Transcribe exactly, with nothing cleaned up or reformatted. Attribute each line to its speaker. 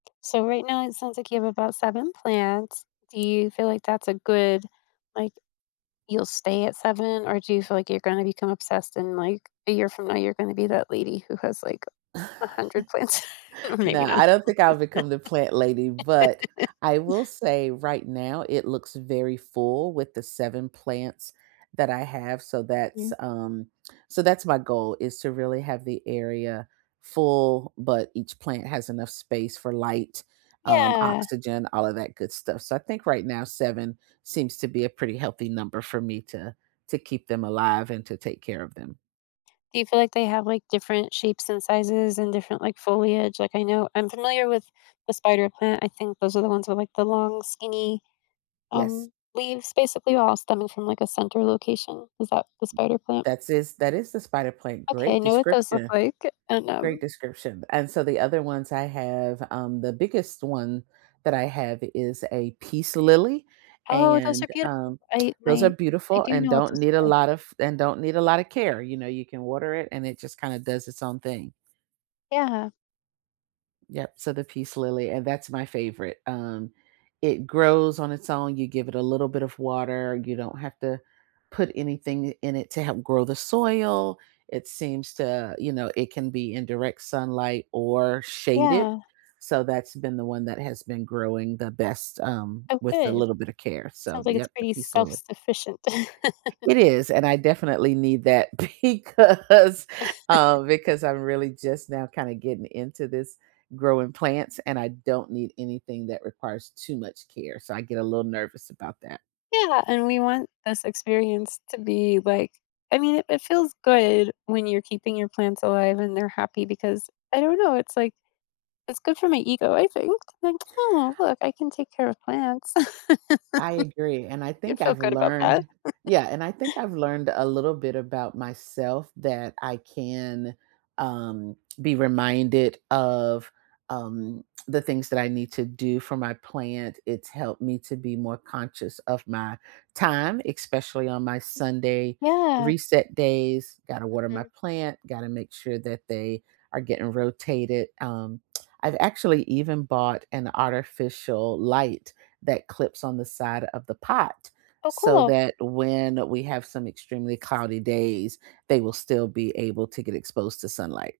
Speaker 1: So right now, it sounds like you have about seven plants. Do you feel like that's a good, like you'll stay at seven, or do you feel like you're gonna become obsessed in, like, a year from now, you're gonna be that lady who has, like, a hundred plants or
Speaker 2: No,
Speaker 1: maybe not.
Speaker 2: I don't think I'll become the plant lady, but I will say right now it looks very full with the seven plants that I have, so
Speaker 1: Mhm.
Speaker 2: that's, um so that's my goal is to really have the area full, but each plant has enough space for light, um,
Speaker 1: Yeah.
Speaker 2: oxygen, all of that good stuff. So I think right now, seven seems to be a pretty healthy number for me to to keep them alive and to take care of them.
Speaker 1: Do you feel like they have, like, different shapes and sizes and different, like, foliage? Like, I know I'm familiar with the spider plant, I think those are the ones with, like, the long skinny,
Speaker 2: Yes.
Speaker 1: um, leaves basically all stemming from, like, a center location. Is that the spider plant?
Speaker 2: That's is That is the spider plant,
Speaker 1: Okay, I
Speaker 2: great
Speaker 1: know what those look
Speaker 2: description.
Speaker 1: like and,
Speaker 2: Great
Speaker 1: um
Speaker 2: description. And so the other ones I have, um, the biggest one that I have is a peace lily,
Speaker 1: Oh, those are
Speaker 2: and,
Speaker 1: beautiful.
Speaker 2: um,
Speaker 1: I
Speaker 2: those are
Speaker 1: My I
Speaker 2: beautiful
Speaker 1: do
Speaker 2: and
Speaker 1: know what
Speaker 2: don't
Speaker 1: those
Speaker 2: need
Speaker 1: look
Speaker 2: a
Speaker 1: like.
Speaker 2: lot of and don't need a lotta care. You know, you can water it, and it just kinda does its own thing.
Speaker 1: Yeah.
Speaker 2: Yep, so the peace lily, and that's my favorite, um, it grows on its own, you give it a little bit of water, you don't have to put anything i in it to help grow the soil, it seems to you know, it can be in direct sunlight or shaded,
Speaker 1: Yeah.
Speaker 2: so that's been the one that has been growing the best, um,
Speaker 1: Oh,
Speaker 2: with a
Speaker 1: good.
Speaker 2: little bit of care. So
Speaker 1: Sounds
Speaker 2: the
Speaker 1: like it's
Speaker 2: yep, the
Speaker 1: pretty
Speaker 2: peace lily.
Speaker 1: self-sufficient.
Speaker 2: It is, and I definitely need that because uh, because I'm really just now kinda getting into this growing plants, and I don't need anything that requires too much care, so I get a little nervous about that.
Speaker 1: Yeah, and we want this experience to be, like I mean, it it feels good when you're keeping your plants alive and they're happy because I don't know, it's, like, it's good for my ego, I think. Like, "Oh, look, I can take care of plants."
Speaker 2: I agree, and I
Speaker 1: You
Speaker 2: think
Speaker 1: feel
Speaker 2: I've
Speaker 1: good about that?
Speaker 2: learned Yeah, and I think I've learned a little bit about myself that I can, um, be reminded of, um, the things that I need to do for my plant, it's helped me to be more conscious of my time, especially on my Sunday
Speaker 1: Yeah.
Speaker 2: reset days, gotta water my
Speaker 1: Mhm.
Speaker 2: plant, gotta make sure that they are getting rotated, um, I've actually even bought an artificial light that clips on the side of the pot,
Speaker 1: Oh,
Speaker 2: so
Speaker 1: cool.
Speaker 2: that when we have some extremely cloudy days, they will still be able to get exposed to sunlight.